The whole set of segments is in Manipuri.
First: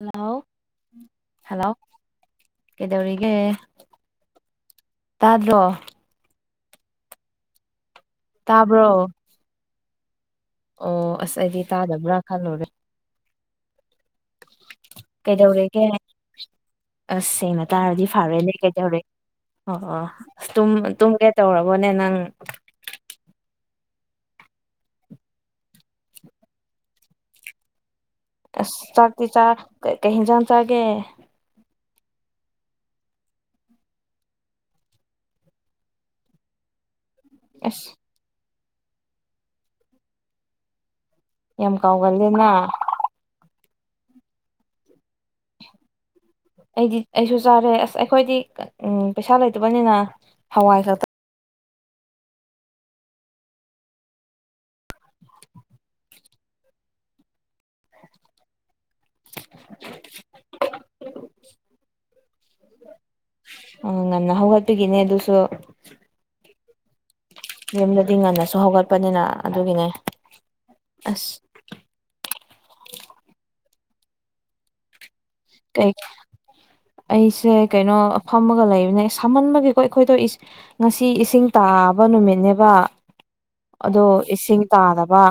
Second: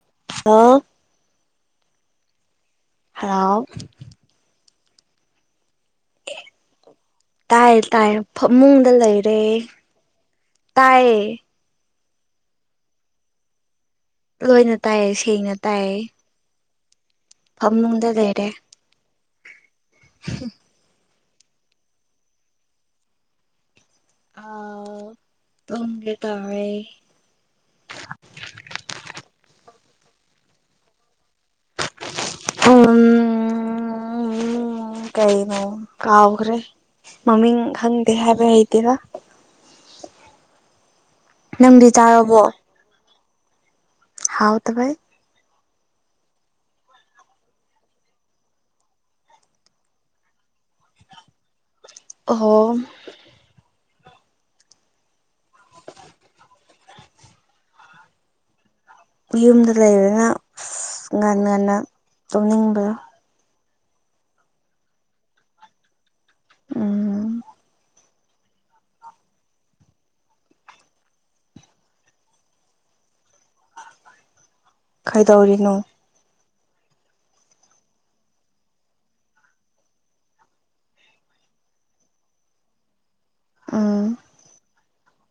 ꯍꯜꯂꯣ [unintelligible] ꯍꯜꯂꯣ ꯀꯩꯗꯧꯔꯤꯒꯦ ꯍꯜꯂꯣ ꯇꯥꯗ꯭ꯔꯣ ꯇꯥꯏ ꯇꯥꯏ ꯇꯥꯕ꯭ꯔꯣ ꯐꯃꯨꯡꯗ ꯂꯩꯔꯦ ꯑꯣ ꯑꯁ ꯇꯥꯏꯌꯦ ꯑꯩꯗꯤ ꯇꯥꯗꯕ꯭ꯔꯥ ꯈꯜꯂꯨꯔꯦ ꯂꯣꯏꯅ ꯇꯥꯏꯌꯦ ꯁꯦꯡꯅ ꯀꯩꯗꯧꯔꯤꯒꯦ ꯇꯥꯏꯌꯦ ꯑꯁ ꯁꯦꯡꯅ ꯇꯥꯔꯗꯤ ꯐꯃꯨꯡꯗ ꯂꯩꯔꯦ ꯐꯔꯦꯅꯦ ꯀꯩꯗꯧꯔꯦ ꯑꯣ ꯑꯣ ꯏꯁꯇꯨꯝ ꯑꯗꯨꯝ ꯒꯦꯠ ꯇꯧꯔꯕꯣꯅꯦ ꯅꯪ ꯑꯥ ꯇꯨꯝꯒꯦ ꯇꯧꯔꯦ ꯑꯁ ꯆꯥꯛꯇꯤ ꯆꯥ ꯀ ꯀꯩ ꯍꯤꯟꯖꯥꯡ ꯆꯥꯒꯦ ꯎꯝ ꯀꯩꯅ ꯀꯥꯎꯈꯔꯦ ꯃꯃꯤꯡ ꯑꯁ ꯈꯪꯗꯦ ꯍꯥꯏꯕ ꯍꯩꯇꯦꯔ ꯌꯥꯝ ꯅꯪꯗꯤ ꯆꯥꯔꯕꯣ ꯀꯥꯎꯒꯜꯂꯦꯅ ꯍꯥꯎ ꯇꯕꯩ ꯑꯩꯗꯤ ꯑꯩꯁꯨ ꯆꯥꯔꯦ ꯑꯁ ꯑꯩꯈꯣꯏꯗꯤ ꯎꯝ ꯄꯩꯁꯥ ꯂꯩꯇꯕꯅꯤꯅ ꯍꯋꯥꯏ ꯈꯛꯇ ꯑꯣꯍꯣ ꯌꯨꯝꯗ ꯂꯩꯔꯅ ꯉꯥꯟ ꯉꯟꯅ ꯇꯧꯅꯤꯡꯕ꯭ꯔ ꯎꯝ ꯉꯥꯟ ꯍꯧꯒꯄꯤ ꯏꯅꯦ ꯑꯗꯨꯁꯨ ꯎꯝ ꯌꯨꯝꯗꯗꯤ ꯉꯟꯅꯁꯨ ꯍꯧꯒꯠꯄꯅꯤꯅ ꯑꯗꯨꯒꯤꯅꯦ ꯑꯁ ꯀꯩꯗꯧꯔꯤꯅꯣ ꯀꯩ ꯑꯩꯁꯦ ꯀꯩꯅꯣ ꯐꯝꯃꯒ ꯂꯩꯕꯅꯦ ꯁꯥꯝꯃꯟꯕꯒꯤꯀꯣ ꯑꯩꯈꯣꯏꯗꯣꯏ ꯏꯁ ꯉꯁꯤ ꯏꯁꯤꯡ ꯇꯥꯕ ꯅꯨꯃꯤꯠꯅꯦꯕ ꯎꯝ ꯑꯗꯣ ꯏꯁꯤꯡ ꯇꯥꯔꯕ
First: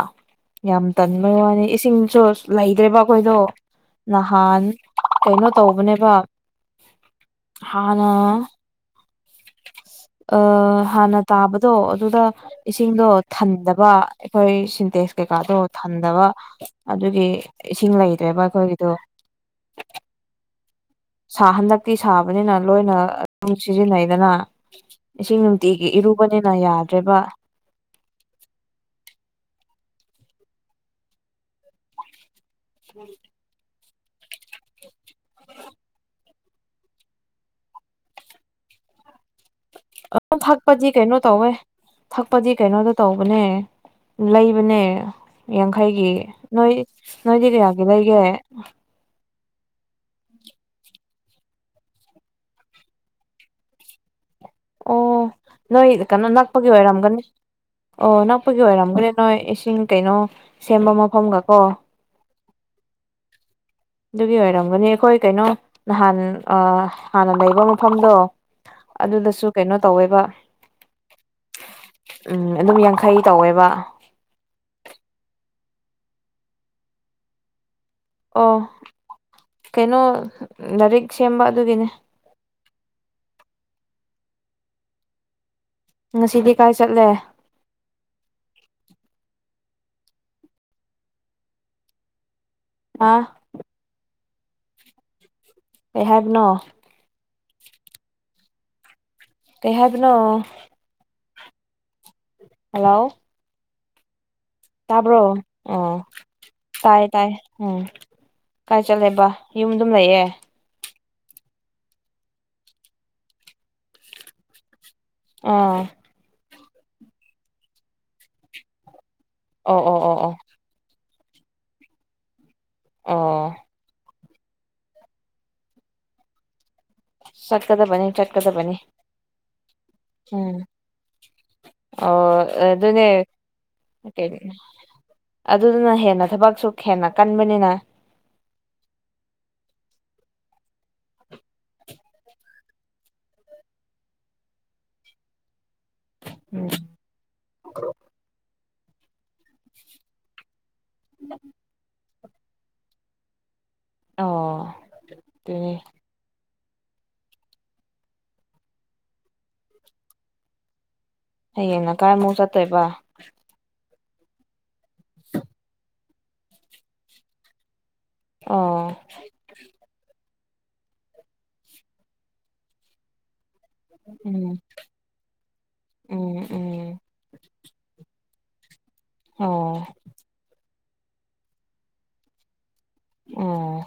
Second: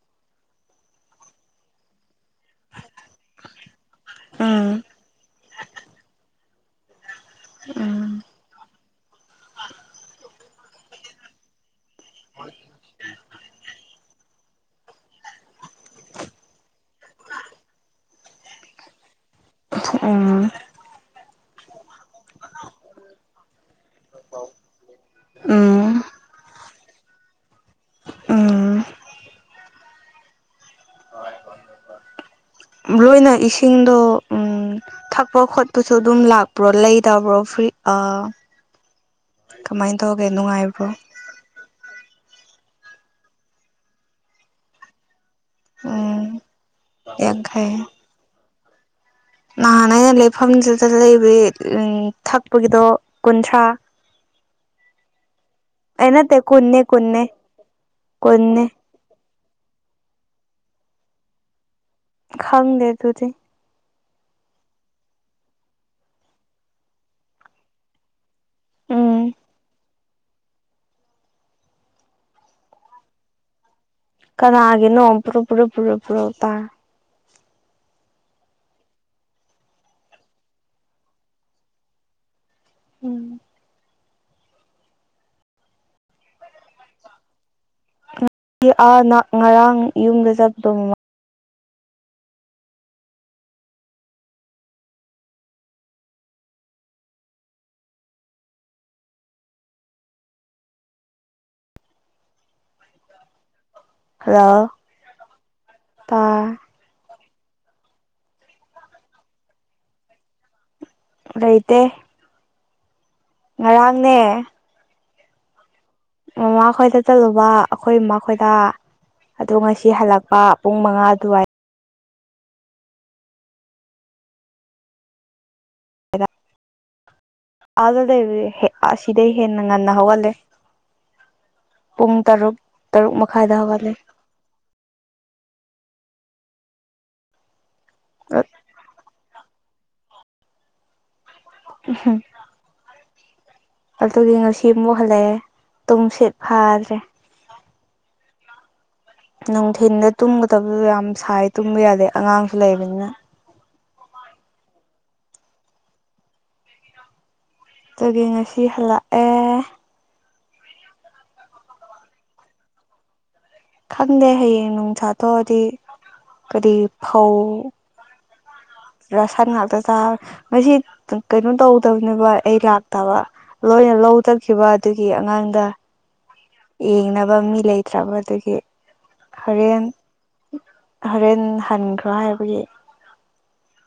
ꯌꯥꯝ ꯇꯟꯕꯩ ꯋꯥꯅꯤ ꯏꯁꯤꯡꯁꯨ ꯂꯩꯗ꯭ꯔꯦꯕ ꯑꯈꯣꯏꯗꯣ ꯅꯍꯥꯟ ꯎꯝ ꯀꯩꯅꯣ ꯇꯧꯕꯅꯦꯕ ꯎꯝ ꯍꯥꯟꯅ ꯑꯥ ꯍꯥꯟꯅ ꯇꯥꯕꯗꯣ ꯑꯗꯨꯗ ꯏꯁꯤꯡꯗꯣ ꯊꯟꯗꯕ ꯑꯩꯈꯣꯏ ꯁꯤꯟꯇꯦꯛꯁ ꯀꯩꯀꯥꯗꯣ ꯊꯟꯗꯕ ꯑꯗꯨꯒꯤ ꯏꯁꯤꯡ ꯂꯩꯇ꯭ꯔꯦꯕ ꯑꯩꯈꯣꯏꯒꯤꯗꯣ ꯎꯝ ꯁꯥ ꯍꯟꯗꯛꯇꯤ ꯁꯥꯕꯅꯤꯅ ꯂꯣꯏꯅ ꯑꯗꯨꯝ ꯁꯤꯖꯤꯟꯅꯩꯗꯅ꯫ ꯏꯁꯤꯡ ꯅꯨꯡꯇꯤꯒꯤ ꯎꯝ ꯏꯔꯨꯕꯅꯤꯅ ꯌꯥꯗ꯭ꯔꯦꯕ꯫ ꯎꯝ ꯂꯣꯏꯅ ꯏꯁꯤꯡꯗꯣ ꯎꯝ ꯊꯛꯄ ꯈꯣꯠꯄꯁꯨ ꯑꯗꯨꯝ ꯂꯥꯛꯄ꯭ꯔꯣ ꯂꯩꯗꯕ꯭ꯔꯣ ꯐ꯭ꯔꯤ ꯑꯥ ꯑ [inaudible] ꯊꯛꯄꯗꯤ ꯅꯨꯡꯉꯥꯏꯕ꯭ꯔꯣ ꯀꯩꯅꯣ ꯇꯧꯋꯦ ꯊꯛꯄꯗꯤ ꯀꯩꯅꯣꯗ ꯇꯧꯕꯅꯦ ꯂꯩꯕꯅꯦ꯫ ꯌꯥꯡꯈꯩꯒꯤ ꯎꯝ ꯅꯣꯏ ꯅꯣꯏꯗꯤ ꯀꯌꯥꯒꯤ ꯌꯥꯡꯈꯩ ꯂꯩꯒꯦ꯫ ꯅꯍꯥꯟ ꯑꯩꯅ ꯂꯩꯐꯝꯗꯨꯗ ꯂꯩꯕꯏ ꯎꯝ ꯊꯛꯄꯒꯤꯗꯣ ꯀꯨꯟꯊ꯭ꯔꯥ꯫ [unintelligible] ꯑꯣ ꯅꯣꯏ ꯑꯩ ꯀꯩꯅꯣ ꯅꯠꯇꯦ ꯅꯛꯄꯒꯤ ꯀꯨꯟꯅꯦ ꯑꯣꯏꯔꯝꯒꯅꯤ ꯀꯨꯟꯅꯦ ꯑꯣ ꯅꯛꯄꯒꯤ ꯀꯨꯟꯅꯦ ꯑꯣꯏꯔꯝꯒꯅꯤ꯫ ꯅꯣꯏ ꯏꯁꯤꯡ ꯀꯩꯅꯣ ꯁꯦꯝꯕ ꯃꯐꯝꯒ ꯀꯣ꯫ ꯈꯪꯗꯦ ꯑꯗꯨꯗꯤ꯫ ꯑꯗꯨꯒꯤ ꯑꯣꯏꯔꯝꯒꯅꯤ ꯑꯩꯈꯣꯏ ꯀꯩꯅꯣ ꯅꯍꯥꯟ ꯑ ꯍꯥꯟꯅ ꯂꯩꯕ ꯃꯐꯝꯗꯣ ꯎꯝ ꯑꯗꯨꯗꯁꯨ ꯀꯩꯅꯣ ꯇꯧꯋꯦꯕ ꯎꯝ ꯑꯗꯨꯝ ꯌꯥꯡꯈꯩ ꯇꯧꯋꯦꯕ꯫ ꯀꯅꯥꯒꯦꯅꯣ ꯄꯨꯔꯨꯞ ꯄꯨꯔꯨꯞ ꯄꯨꯔꯨꯞ ꯄꯨꯔꯣ ꯇꯥ ꯑꯣ ꯀꯩꯅꯣ ꯂꯥꯏꯔꯤꯛ ꯁꯦꯝꯕ ꯑꯗꯨꯒꯤꯅꯦ꯫ ꯎꯝ꯫ ꯉꯁꯤꯗꯤ ꯀꯥꯏ ꯆꯠꯂꯦ꯫ ꯑꯥ ꯅꯥ ꯉꯔꯥꯡ ꯌꯨꯝꯗ ꯆꯠꯄꯗꯣ ꯍꯥ꯫ ꯀꯩ ꯍꯥꯏꯕꯅꯣ꯫ ꯀꯩ ꯍꯥꯏꯕꯅꯣ꯫ ꯍꯜꯂꯣ꯫ ꯍꯜꯂꯣ ꯇꯥꯕ꯭ꯔꯣ ꯑꯣ꯫ ꯇꯥ ꯇꯥꯏ ꯇꯥꯏ ꯎꯝ ꯀꯥꯏ ꯆꯠꯂꯦꯕ ꯌꯨꯝ ꯑꯗꯨꯝ ꯂꯩꯌꯦ꯫ ꯂꯩꯩꯇꯦ꯫ ꯉꯔꯥꯡꯅꯦ ꯑꯥ꯫ ꯃꯃꯥ ꯈꯣꯏꯗ ꯆꯠꯂꯨꯕ ꯑꯩꯈꯣꯏ ꯃꯥ ꯈꯣꯏꯗ ꯑꯗꯨ ꯑꯣ ꯉꯁꯤ ꯑꯣ ꯑꯣ ꯑꯣ ꯍꯜꯂꯛꯄ꯫ ꯄꯨꯡ ꯃꯉꯥ ꯑꯗꯨꯋꯥꯏ꯫ ꯑꯣ꯫ ꯑꯥꯗ ꯆꯠꯀꯗꯕꯅꯤ ꯂꯩꯕꯗꯤ ꯆꯠꯀꯗꯕꯅꯤ ꯑꯁꯤꯗꯩ ꯍꯦꯟꯅ ꯉꯟꯅ ꯍꯧꯒꯠꯂꯦ ꯎꯝ꯫ ꯄꯨꯡ ꯑꯣ ꯇꯔꯨꯛ ꯑꯗꯨꯅꯦ꯫ ꯇꯔꯨꯛ ꯃꯈꯥꯏꯗ ꯍꯧꯒꯠꯂꯦ [unintelligible] ꯑꯗꯨꯗꯨꯅ ꯍꯦꯟꯅ ꯊꯕꯛꯁꯨ ꯍꯦꯟꯅ ꯀꯟꯕꯅꯤꯅ [unintelligible] ꯎꯍ꯫ ꯑꯗꯨꯒꯤ ꯉꯁꯤ ꯑꯃꯨꯛ ꯍꯜꯂꯛꯑꯦ ꯇꯨꯝꯁꯤꯠ ꯎꯝ ꯐꯥꯗ꯭ꯔꯦ꯫ [unintelligible] ꯅꯨꯡꯊꯤꯟꯗ ꯇꯨꯝꯒꯗꯕꯗꯨ ꯌꯥꯝ ꯁꯥꯏ ꯇꯨꯝꯕ ꯌꯥꯗꯦ ꯑꯉꯥꯡꯁꯨ ꯂꯩꯕꯅꯤꯅ꯫ ꯑꯣ ꯗꯨꯅꯦ꯫ ꯑꯗꯨꯒꯤ ꯉꯁꯤ ꯍꯜꯂꯛꯑꯦ꯫ ꯍꯌꯦꯡꯅ ꯀꯥꯏ ꯑꯃꯨꯛ ꯆꯠꯇꯣꯏꯕ꯫ ꯈꯪꯗꯦ ꯍꯌꯦꯡ ꯅꯨꯡꯁꯥ ꯊꯣꯛꯑꯗꯤ ꯀꯔꯤ ꯐꯧ ꯑꯣ꯫ ꯁꯟ ꯉꯥꯛꯇ ꯇꯥ ꯉꯁꯤ ꯀꯩꯅꯣ ꯇꯧꯗꯝꯅꯦꯕ ꯑꯩ ꯂꯥꯛꯇꯕ ꯂꯣꯏꯅ ꯂꯧ ꯎꯝ ꯆꯥꯠꯈꯤꯕ ꯑꯗꯨꯒꯤ ꯑꯉꯥꯡꯗ ꯎꯝ ꯎꯝ ꯌꯦꯡꯅꯕ ꯃꯤ ꯂꯩ ꯇ꯭ꯔꯕꯗꯒꯤ ꯍꯣꯔꯦꯟ ꯑꯣ ꯍꯣꯔꯦꯟ ꯍꯟꯈ꯭ꯔꯣ ꯍꯥꯏꯕꯒꯤ ꯑꯣ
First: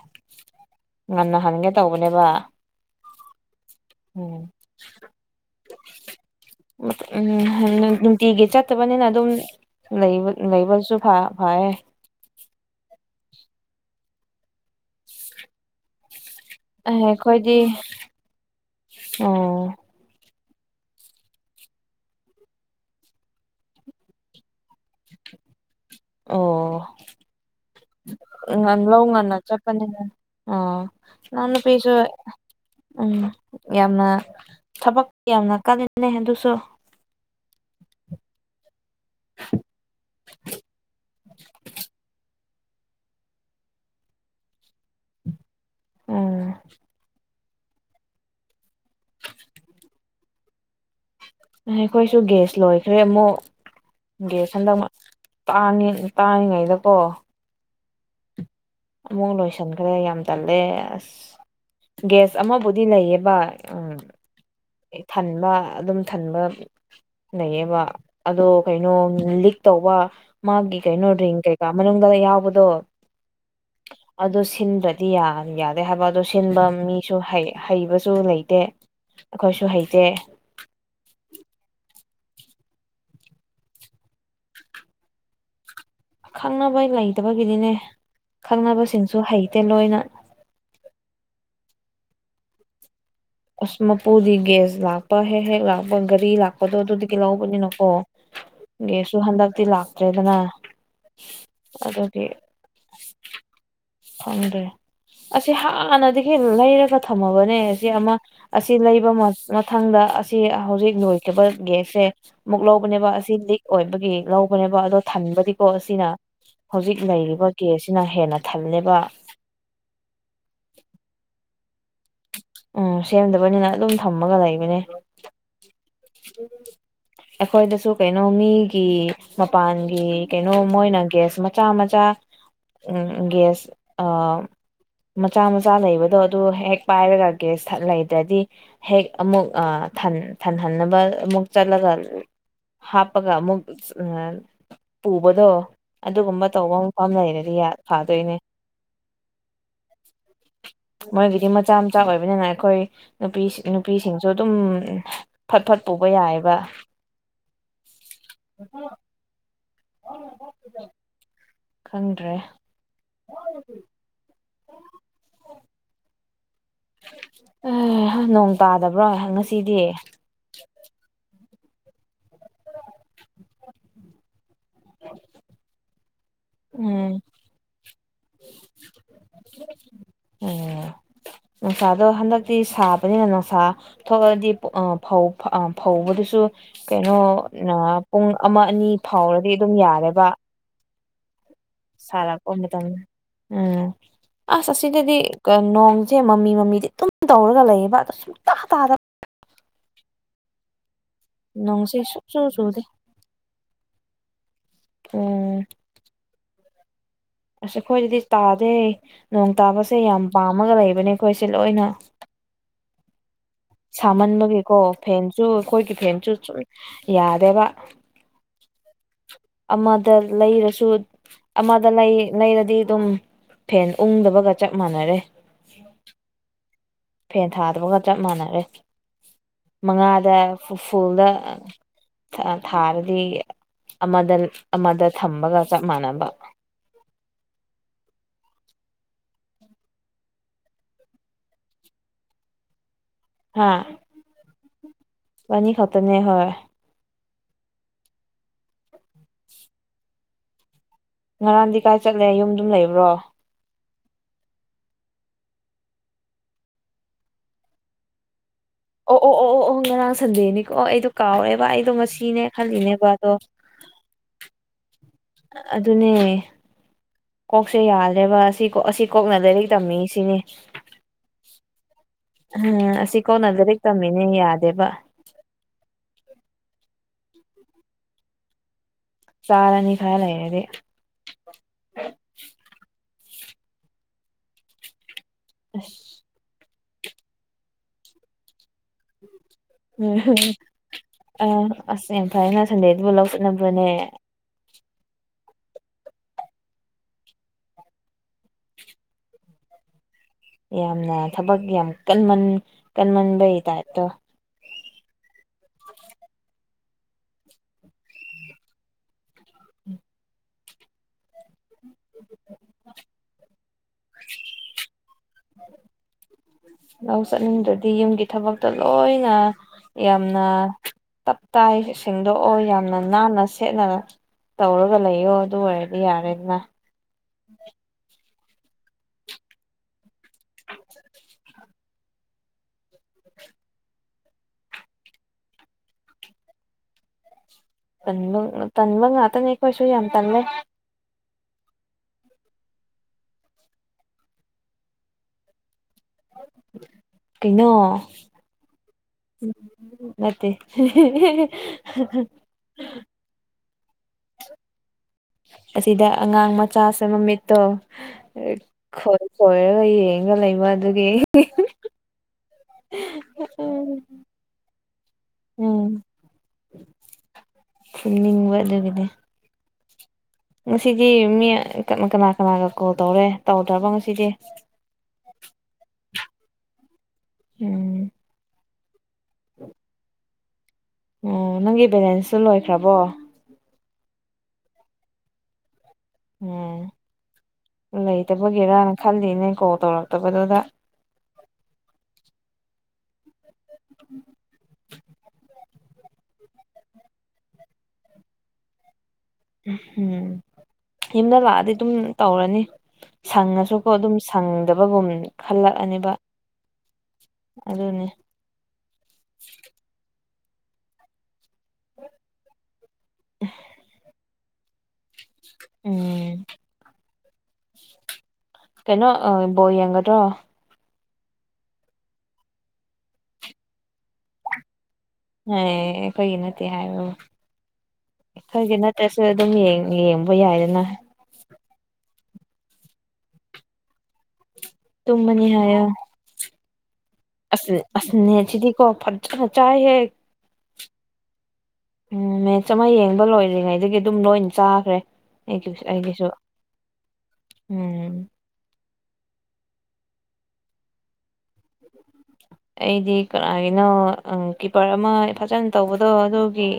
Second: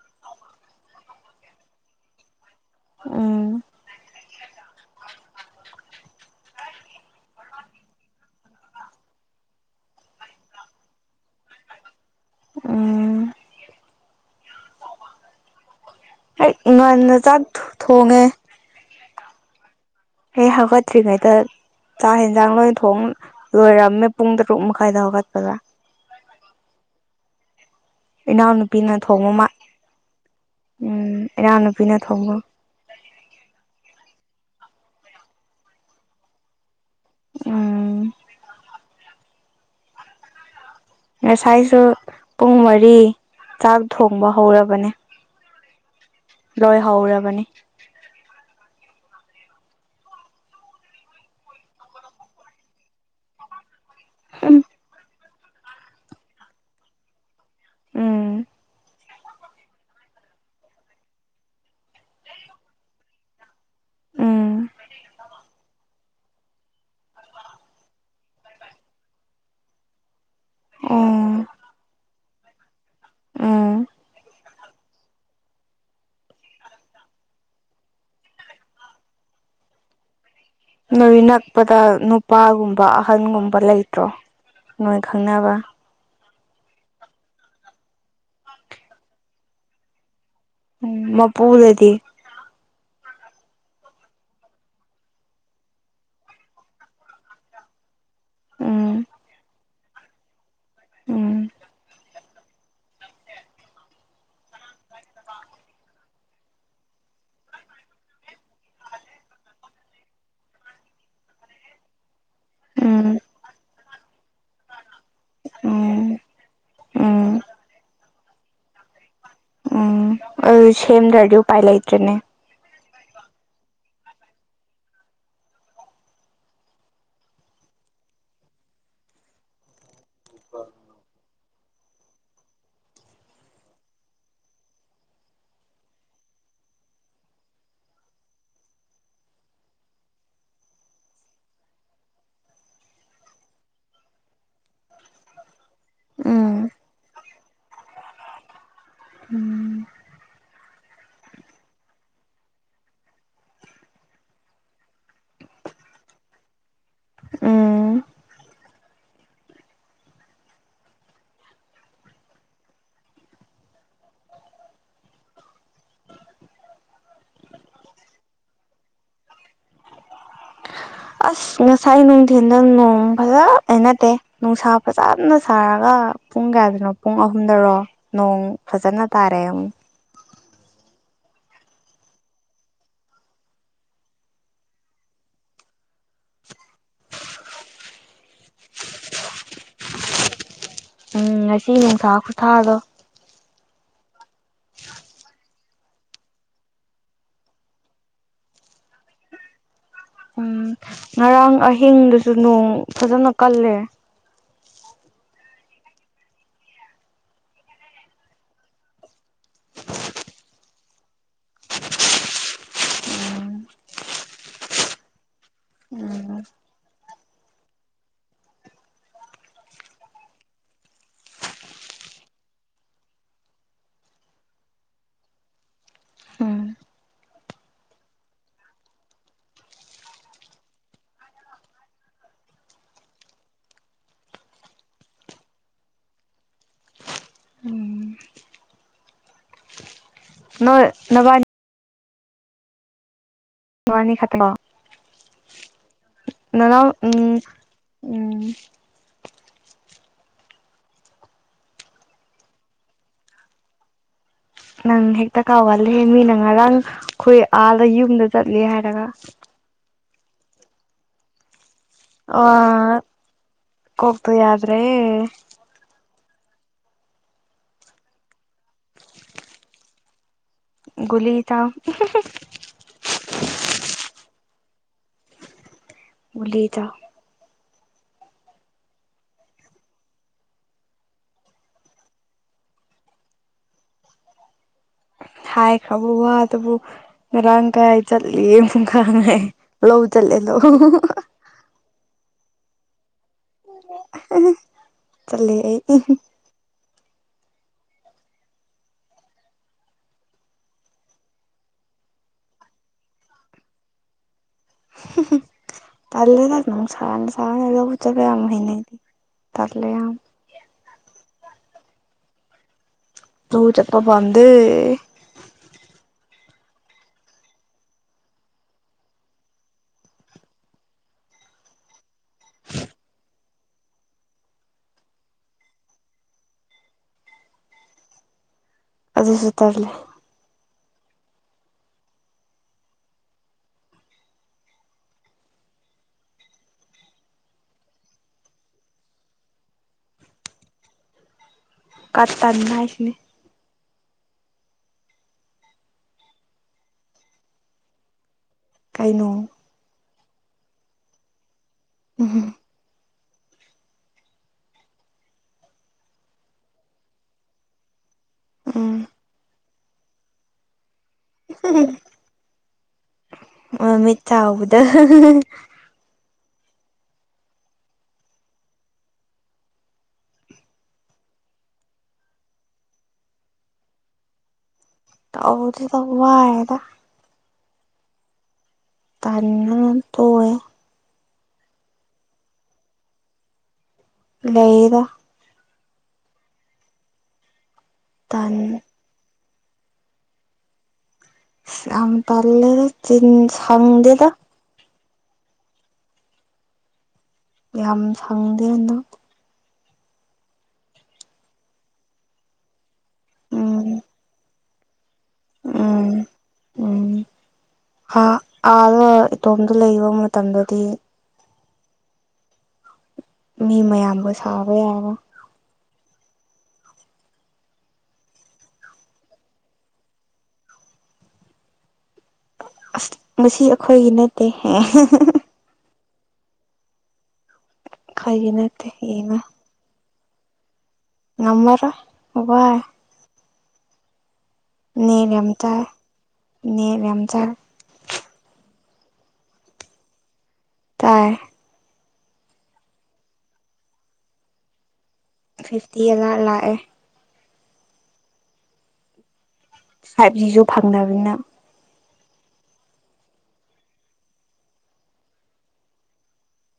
ꯉꯟꯅ ꯍꯟꯒꯦ ꯇꯧꯕꯅꯦꯕ ꯎꯝ ꯎꯝ [unintelligible] ꯅꯨꯡꯇꯤꯒꯤ ꯆꯠꯇꯕꯅꯤꯅ ꯑꯗꯨꯝ ꯂꯩꯕꯠ ꯂꯩꯕꯁꯨ ꯐꯥ ꯐꯌꯦ ꯎꯝ [inaudible] ꯍꯦꯛ ꯉꯟꯅ ꯆꯥꯛ ꯑꯩꯈꯣꯏꯗꯤ ꯊꯨ ꯊꯨ ꯊꯣꯡꯉꯦ ꯑꯣ ꯑꯩ ꯍꯧꯒꯠꯇ꯭ꯔꯤꯉꯩꯗ ꯆꯥꯛ ꯍꯦꯟꯖꯥꯡ ꯂꯣꯏ ꯊꯣꯡ ꯂꯣꯏꯔꯝꯃꯦ ꯄꯨꯡ ꯇꯔꯨꯛ ꯃꯈꯥꯏꯗ ꯍꯧꯒꯠꯄꯗ ꯑꯣ ꯉꯟ ꯏꯅꯥꯎꯅꯨꯄꯤꯅ ꯂꯧ ꯊꯣꯡꯕ ꯉꯟꯅ ꯃꯥ ꯆꯠꯄꯅꯤꯅ ꯑ ꯎꯝ ꯏꯅꯥꯎꯅꯨꯄꯤꯁꯨ ꯏꯅꯥꯎꯅꯨꯄꯤꯅ ꯊꯣꯡꯕ ꯎꯝ ꯌꯥꯝꯅ ꯊꯕꯛ ꯌꯥꯝꯅ ꯀꯟꯂꯤꯅꯦ ꯑꯗꯨꯁꯨ ꯎꯝ [inaudible] ꯉꯁꯥꯏꯁꯨ ꯄꯨꯡ ꯃꯔꯤ ꯆꯥꯛ ꯊꯣꯡꯕ ꯍꯧꯔꯕꯅꯦ ꯎꯝ ꯂꯣꯢ ꯍꯧꯔꯕꯅꯤ ꯑꯈꯣꯏꯁꯨ ꯒꯦꯁ ꯂꯣꯏꯈ꯭ꯔꯦ ꯑꯃꯨꯛ ꯒꯦꯌꯥꯁ ꯎꯝ ꯍꯟꯗꯛ ꯇꯥꯡꯉꯦ ꯇꯥꯡꯉꯤꯉꯩꯗꯀꯣ ꯎꯝ ꯑꯃꯨꯛ ꯂꯣꯏꯁꯟꯈ꯭ꯔꯦ ꯌꯥꯝ ꯇꯜꯂꯦ ꯑꯁ ꯒꯦꯁ ꯑꯃꯕꯨꯗꯤ ꯂꯩꯌꯦꯕ ꯎꯝ ꯎꯝ ꯄꯤꯛ ꯊꯟꯕ ꯑꯗꯨꯝ ꯊꯟꯕ ꯂꯩꯌꯦꯕ ꯑꯗꯣ ꯀꯩꯅꯣ ꯂꯤꯛ ꯇꯧꯕ ꯃꯥꯒꯤ ꯀꯩꯅꯣ ꯔꯤꯡ ꯎꯝ ꯀꯩꯀꯥ ꯃꯅꯨꯡꯗꯒ ꯌꯥꯎꯕꯗꯣ ꯎꯝ ꯑꯗꯨ ꯁꯤꯟꯗ꯭ꯔꯗꯤ ꯌꯥ ꯌꯥꯗꯦ ꯍꯥꯏꯕ ꯑꯗꯨ ꯁꯤꯟꯕ ꯃꯤꯁꯨ ꯍꯩ ꯍꯩꯕꯁꯨ ꯂꯩꯇꯦ ꯑꯈꯣꯏꯁꯨ ꯍꯩꯇꯦ ꯅꯣꯏ ꯅꯛꯄꯗ ꯅꯨꯄꯥꯒꯨꯝꯕ ꯑꯍꯟꯒꯨꯝꯕ ꯂꯩꯇ꯭ꯔꯣ ꯅꯣꯏ ꯈꯪꯅꯕ ꯈꯪꯅꯕ ꯂꯩꯇꯕꯒꯤꯅꯤꯅꯦ ꯈꯪꯅꯕꯁꯤꯡꯁꯨ ꯍꯩꯇꯦ ꯂꯣꯏꯅ ꯎꯝ ꯃꯄꯨ ꯂꯩꯗꯤ ꯑꯁ ꯃꯄꯨꯗꯤ ꯒꯦꯁ ꯂꯥꯛꯄ ꯍꯦꯛ ꯍꯦꯛ ꯂꯥꯛꯄ ꯒꯥꯔꯤ ꯂꯥꯛꯄꯗꯣ ꯑꯗꯨꯗꯒꯤ ꯂꯧꯕꯅꯤꯅꯀꯣ ꯎꯝ ꯒꯦꯁꯁꯨ ꯍꯟꯗꯛꯇꯤ ꯂꯥꯛꯇ꯭ꯔꯦꯗꯅ ꯎꯝ ꯑꯗꯨꯒꯤ ꯈꯪꯗ꯭ꯔꯦ ꯑꯁꯤ ꯍꯥꯟꯅꯗꯒꯤ ꯂꯩꯔꯒ ꯊꯝꯃꯕꯅꯦ ꯑꯁꯤ ꯑꯃ ꯑꯁꯤ ꯂꯩꯕ ꯃ ꯃꯊꯪꯗ ꯑꯁꯤ ꯍꯧꯖꯤꯛ ꯂꯣꯏꯈꯤꯕ ꯒꯦꯁꯁꯦ ꯑꯃꯨꯛ ꯂꯧꯕꯅꯦꯕ ꯎꯝ ꯑꯁꯤ ꯂꯤꯛ ꯑꯣꯏꯕꯒꯤ ꯂꯧꯕꯅꯦꯕ ꯑꯗꯣ ꯊꯟꯕꯗꯤꯀꯣ ꯎꯝ ꯑꯁꯤꯅ ꯍꯧꯖꯤꯛ ꯎꯝ ꯂꯩꯔꯤꯕ ꯒꯦꯁꯁꯤꯅ ꯍꯦꯟꯅ ꯊꯜꯂꯦꯕ ꯎꯝ ꯑꯗꯨ ꯁꯦꯝꯗ꯭ꯔꯗꯤ ꯎꯄꯥꯏ ꯂꯩꯇ꯭ꯔꯦꯅꯦ ꯎꯝ ꯁꯦꯝꯗꯕꯅꯤꯅ ꯑꯗꯨꯝ ꯊꯝꯃꯒ ꯂꯩꯕꯅꯦ ꯑꯈꯣꯏꯗꯁꯨ ꯀꯩꯅꯣ ꯃꯤꯒꯤ ꯃꯄꯥꯟꯒꯤ ꯀꯩꯅꯣ ꯃꯣꯏꯅ ꯒ꯭ꯌꯥꯁ ꯃꯆꯥ ꯃꯆꯥ ꯎꯝ ꯒꯦꯁ ꯑ ꯃꯆꯥ ꯃꯆꯥ ꯂꯩꯕꯗꯣ ꯑꯗꯨ ꯍꯦꯛ ꯄꯥꯏꯔꯒ ꯒꯦꯁꯊ ꯂꯩꯇ꯭ꯔꯗꯤ ꯍꯦꯛ ꯑꯃꯨꯛ ꯑ ꯊꯟ ꯊꯟꯍꯟꯅꯕ ꯑꯃꯨꯛ ꯆꯠꯂꯒ ꯍꯥꯞꯄꯒ ꯑꯃꯨꯛ ꯄꯨꯕꯗꯣ ꯑꯗꯨꯒꯨꯝꯕ ꯎꯝ ꯇꯧꯕ ꯃꯐꯝ ꯂꯩꯔꯗꯤ ꯐꯥꯗꯣꯏꯅꯦ ꯎꯝ ꯃꯣꯏꯒꯤꯗꯤ ꯃꯆꯥ ꯃꯆꯥ ꯑꯣꯏꯕ ꯑꯗꯨꯕꯅꯤꯅ ꯑꯩꯈꯣꯏ ꯅꯨꯄꯤ ꯅꯨꯄꯤꯁꯤꯡꯁꯨ ꯑꯗꯨꯝ ꯐꯠ ꯐꯠ ꯄꯨꯕ ꯌꯥꯏꯑꯕ ꯎꯝ [unintelligible] [unintelligible] ꯈꯪꯗ꯭ꯔꯦ [inaudible] ꯑꯦ ꯅꯣꯡ ꯇꯥꯗꯕ꯭ꯔꯣ ꯉꯁꯤꯗꯤ ꯑꯁ ꯉꯁꯥꯏ ꯅꯨꯡꯊꯤꯟꯗ ꯅꯣꯡ ꯐꯖ ꯍꯥꯏ ꯅꯗꯦ ꯅꯨꯡꯁꯥ ꯐꯖꯅ ꯁꯥꯔꯒ ꯄꯨꯡ ꯀꯌꯥꯗꯅꯣ ꯄꯨꯡ ꯎꯝ ꯑꯍꯨꯝꯗꯔꯣ ꯅꯣꯡ ꯐꯖꯅ ꯇꯥꯔꯦ ꯑꯃꯨꯛ ꯑꯣꯝ ꯅꯨꯡꯁꯥꯗꯣ ꯍꯟꯗꯛꯇꯤ ꯁꯥꯕꯅꯤꯅ ꯅꯨꯡꯁꯥ ꯊꯣꯛꯑꯗꯤ ꯑ ꯐꯧ ꯐꯧꯕꯗꯨꯁꯨ ꯀꯩꯅꯣ ꯄꯨꯡ ꯑꯃ ꯑꯅꯤ ꯐꯥꯎꯔꯗꯤ ꯑꯗꯨꯝ ꯌꯥꯔꯦꯕ ꯎꯝ ꯉꯁꯤ ꯅꯨꯡꯁꯥ ꯁꯥꯔꯛꯄ ꯈꯨꯊꯥꯗꯣ ꯃꯇꯝꯗ ꯎꯝ ꯑꯁ ꯑꯁꯤꯗꯗꯤ ꯅꯣꯡꯁꯦ ꯃꯃꯤ ꯃꯃꯤꯗꯤ ꯑꯗꯨꯨꯝ ꯇꯧꯔꯒ ꯂꯩꯌꯦꯕ ꯑꯣ ꯁꯨꯡ ꯇꯥ ꯇꯥꯗ ꯎꯝ ꯉꯔꯥꯡ ꯅꯣꯡꯁꯦ ꯑꯍꯤꯡꯗꯨꯁꯨ ꯁꯨꯡꯆꯨ ꯅꯣꯡ ꯆꯨꯗꯦ ꯐꯖꯅ ꯀꯜꯂꯦ ꯎꯝ ꯑꯁ ꯑꯩꯈꯣꯏꯗꯗꯤ ꯇꯥꯗꯦ ꯅꯣꯡ ꯇꯥꯕꯁꯦ ꯌꯥꯝ ꯄꯥꯝꯃꯒ ꯂꯩꯕꯅꯦ ꯑꯩꯈꯣꯏꯁꯦ ꯂꯣꯏꯅ ꯎꯝ [inaudible] ꯁꯥꯃꯟꯕꯒꯤꯀꯣ ꯐꯦꯟꯁꯨ ꯑꯩꯈꯣꯏꯒꯤ ꯐꯦꯟꯁꯨ ꯎꯝ ꯁꯨꯝ ꯌꯥꯗꯦꯕ ꯑꯃꯗ ꯂꯩꯔꯁꯨ ꯑꯃꯗ ꯂꯩ ꯂꯩꯔꯗꯤ ꯑꯗꯨꯝ ꯐꯦꯟ ꯎꯪꯗꯕꯒ ꯆꯞ ꯃꯥꯟꯅꯔꯦ ꯐꯦꯟ ꯊꯥꯗꯕꯒ ꯆꯞ ꯃꯥꯟꯅꯔꯦ ꯃꯉꯥꯗ ꯐꯨꯜꯗ ꯊꯥꯔꯗꯤ ꯑꯃꯗ ꯑꯃꯗ ꯊꯝꯕꯒ ꯆꯞ ꯃꯥꯟꯅꯕ ꯎꯝ ꯅꯣꯏ ꯅꯕꯥꯅꯤ ꯍꯥ [unintelligible] ꯈꯠꯇ ꯕꯅꯤ ꯈꯠꯇꯅꯦ ꯍꯣꯏ ꯎꯝ ꯎꯝ [unintelligible] ꯉꯔꯥꯡꯗꯤ ꯀꯥꯏ ꯆꯠꯂꯦ ꯌꯨꯝꯗꯨꯝ ꯂꯩꯕ꯭ꯔꯣ ꯅꯪ ꯍꯦꯛꯇ ꯀꯥꯎꯒꯂꯦ ꯃꯤꯅ ꯉꯔꯥꯡ ꯑꯩꯈꯣꯏ ꯑꯥꯗ ꯌꯨꯝꯗ ꯆꯠꯂꯦ ꯍꯥꯏꯔ ꯑꯣ ꯑꯣ ꯑꯣ ꯑꯣ ꯑꯣꯍ ꯉꯔꯥꯡ ꯁꯟꯗꯦꯅꯤꯀꯣ ꯑꯣ ꯑꯩꯗꯣ ꯀꯥꯎꯔꯦꯕ ꯑꯩꯗꯣ ꯃꯁꯤꯅꯦ ꯈꯜꯂꯤꯅꯦꯕ ꯑꯗꯣ ꯀꯣꯀꯇꯣ ꯌꯥꯗ꯭ꯔꯦ ꯍꯦ ꯑꯗꯨꯅꯦ ꯀꯣꯛꯁꯦ ꯌꯥꯗ꯭ꯔꯦꯕ ꯑꯁꯤ ꯑꯁꯤ ꯀꯣꯛꯅ ꯂꯥꯏꯔꯤꯛ ꯇꯝꯃꯤ ꯁꯤꯅꯤ ꯒꯨꯂꯤ ꯆꯥꯎ ꯎꯝ ꯑꯁꯤ ꯀꯧꯅ ꯂꯥꯏꯔꯤꯛ ꯇꯝꯃꯤꯅꯦ ꯌꯥꯗꯦꯕ ꯒꯨꯂꯤ ꯆꯥꯎ [inaudible] ꯆꯔꯅꯤ ꯈꯥꯔꯥ ꯂꯩꯔꯗꯤ ꯍꯥꯏ ꯈꯔꯕ ꯋꯥ ꯗꯨꯕꯨ ꯉꯥꯔꯥꯡ ꯀꯔꯥꯏ ꯆꯠꯂꯤ ꯑꯃꯨꯛꯀ ꯍꯪꯉꯛꯑꯦ ꯎꯝ ꯑ ꯑꯁ ꯌꯥꯝ ꯐꯩꯅ ꯁꯟꯗꯦꯗꯨꯕꯨ ꯂꯧ ꯆꯠꯅꯕ꯭ꯔꯅꯦ ꯆꯠꯂꯤ ꯑꯩꯗꯤ ꯌꯥꯝꯅ ꯊꯕꯛ ꯌꯥꯝ ꯀꯟꯃꯟ ꯀꯟꯃꯟꯕꯩ ꯇꯥꯏꯞꯇꯣ [unintelligible] ꯇꯜꯂꯦꯗ ꯅꯨꯡꯁꯥꯅ ꯁꯥꯕꯖꯤꯗ ꯂꯕꯨꯛ ꯆꯠꯄ ꯌꯥꯝ ꯍꯩꯅꯩ ꯇꯜꯂꯦ ꯌꯥꯝ ꯂꯧ ꯆꯠꯄ ꯄꯥꯝꯗꯦ ꯂꯧ ꯆꯠꯅꯤꯡꯗ꯭ꯔꯗꯤ ꯌꯨꯝꯒꯤ ꯊꯕꯛꯇ ꯂꯣꯏꯅ ꯌꯥꯝꯅ ꯇꯞ ꯇꯥꯏ ꯁꯤꯡꯗꯣꯛꯑꯣ ꯌꯥꯝꯅ ꯅꯥꯟꯅ ꯁꯦꯠꯅ ꯇꯧꯔꯒ ꯂꯩꯌꯣ ꯑꯗꯨ ꯑꯣꯏꯔꯗꯤ ꯌꯥꯔꯦꯅ ꯑꯗꯨꯁꯨ ꯇꯜꯂꯦ [unintelligible] ꯇꯟꯕ ꯇꯟꯕ ꯉꯥꯇꯅꯤ ꯑꯩꯈꯣꯏꯁꯨ ꯌꯥꯝ ꯇꯟꯂꯦ ꯀꯇꯟ ꯍꯥꯏꯁꯤꯅꯤ ꯀꯩꯅꯣ ꯀꯩꯅꯣ ꯅꯠꯇꯦ ꯎꯝ ꯑꯁꯤꯗ ꯑꯉꯥꯡ ꯃꯆꯥꯁꯦ ꯃꯃꯤꯠꯇꯣ ꯎꯝ ꯈꯣꯏ ꯀꯣꯏꯔꯒ ꯌꯦꯡꯑꯒ ꯂꯩꯕ ꯑꯗꯨꯒꯤ [unintelligible] [unintelligible] ꯃꯃꯤꯠ ꯆꯥꯎꯕꯗ ꯎꯝ ꯈꯨꯝꯅꯤꯡꯕ ꯑꯗꯨꯒꯤꯅꯦ ꯉꯁꯤꯗꯤ ꯃꯤ ꯀꯅꯥ ꯀꯅꯥꯒ ꯀꯣꯜ ꯇꯧꯔꯦ ꯇꯧꯗ꯭ꯔꯕ ꯉꯁꯤꯗꯤ ꯇꯥꯎꯗ꯭ꯔꯤꯗ ꯋꯥꯔꯦꯗ ꯎꯝ ꯇꯟꯗꯅ ꯇꯣꯛꯑꯦ ꯑꯝ ꯅꯪꯒꯤ ꯕꯦꯂꯦꯟꯁꯇꯣ ꯂꯣꯏꯈ꯭ꯔꯕꯣ ꯂꯩꯗ ꯎꯝ ꯇꯟ ꯂꯩꯇꯕꯒꯤꯔꯥꯅ ꯈꯜꯂꯤꯅꯦ ꯀꯣꯜ ꯇꯧꯔꯛꯇꯕꯗꯨꯗ ꯌꯥꯝ ꯇꯜꯂꯤꯗ ꯆꯤꯟ-ꯁꯪꯗꯦꯗ ꯌꯥꯝ ꯁꯪꯗꯦ ꯍꯟꯗꯛ ꯎꯝ ꯌꯨꯝꯗ ꯂꯥꯛꯑꯗꯤ ꯑꯗꯨꯝ ꯇꯧꯔꯅꯤ ꯁꯪꯉꯁꯨꯀꯣ ꯎꯝ ꯑꯗꯨꯝ ꯁꯪꯗꯕꯒꯨꯝ ꯎꯝ ꯈꯜꯂꯛꯑꯅꯦꯕ ꯎꯝ ꯑꯗꯨꯅꯤ ꯑꯥ ꯑꯥꯗ ꯏꯇꯣꯝꯗ ꯂꯩꯕ ꯃꯇꯝꯗꯗꯤ ꯃꯤ ꯃꯌꯥꯝꯒ ꯁꯥꯕ ꯌꯥꯕ ꯎꯝ ꯀꯩꯅꯣ ꯑꯥ ꯕꯣꯜ ꯌꯦꯡꯒꯗ꯭ꯔꯣ ꯑꯁ ꯉꯁꯤ ꯑꯩꯈꯣꯏꯒꯤ ꯅꯠꯇꯦꯍꯦ ꯍꯦꯏ ꯑꯩꯈꯣꯏꯒꯤ ꯅꯠꯇꯦ ꯍꯥꯏꯕ ꯑꯩꯈꯣꯏꯒꯤ ꯅꯠꯇꯦ ꯅꯠꯇ꯭ꯔꯁꯨ ꯌꯦꯡꯉꯣ ꯑꯗꯨꯝ ꯌꯦꯡ ꯌꯦꯡꯕ ꯌꯥꯏꯗꯅ ꯉꯝꯃꯔꯣꯏ ꯋꯥꯏ ꯅꯦꯠ ꯇꯨꯝꯃꯅꯤ ꯌꯥꯝ ꯆꯥꯏ ꯍꯥꯏꯌꯣ ꯅꯦꯠ ꯌꯥꯝ ꯆꯥꯏ ꯑꯁ ꯑꯁ ꯅꯦꯠ ꯁꯤꯗꯤꯀꯣ ꯐꯖꯅ ꯆꯥꯏꯍꯦ ꯆꯥꯏ ꯎꯝ ꯃꯦꯠꯁ ꯑꯃ ꯌꯦꯡꯕ ꯂꯣꯏꯔꯤꯉꯩꯗꯒꯤ ꯑꯗꯨꯝ ꯂꯣꯏꯅ ꯆꯥꯈ꯭ꯔꯦ ꯑꯩꯒꯤꯞ ꯐꯤꯐꯇꯤ ꯑꯩꯒꯤꯁꯨ ꯑꯂꯥꯠ ꯂꯥꯛꯑꯦ ꯎꯝ ꯐꯥꯏꯚ ꯖꯤꯁꯨ ꯐꯪꯅꯕꯅꯤꯅ ꯑꯩꯗꯤ ꯀꯅꯥꯒꯤꯅꯣ ꯑꯥ ꯀꯤꯄꯔ ꯑꯃ ꯐꯖꯅ ꯇꯧꯕꯗꯣ ꯑꯗꯨꯒꯤ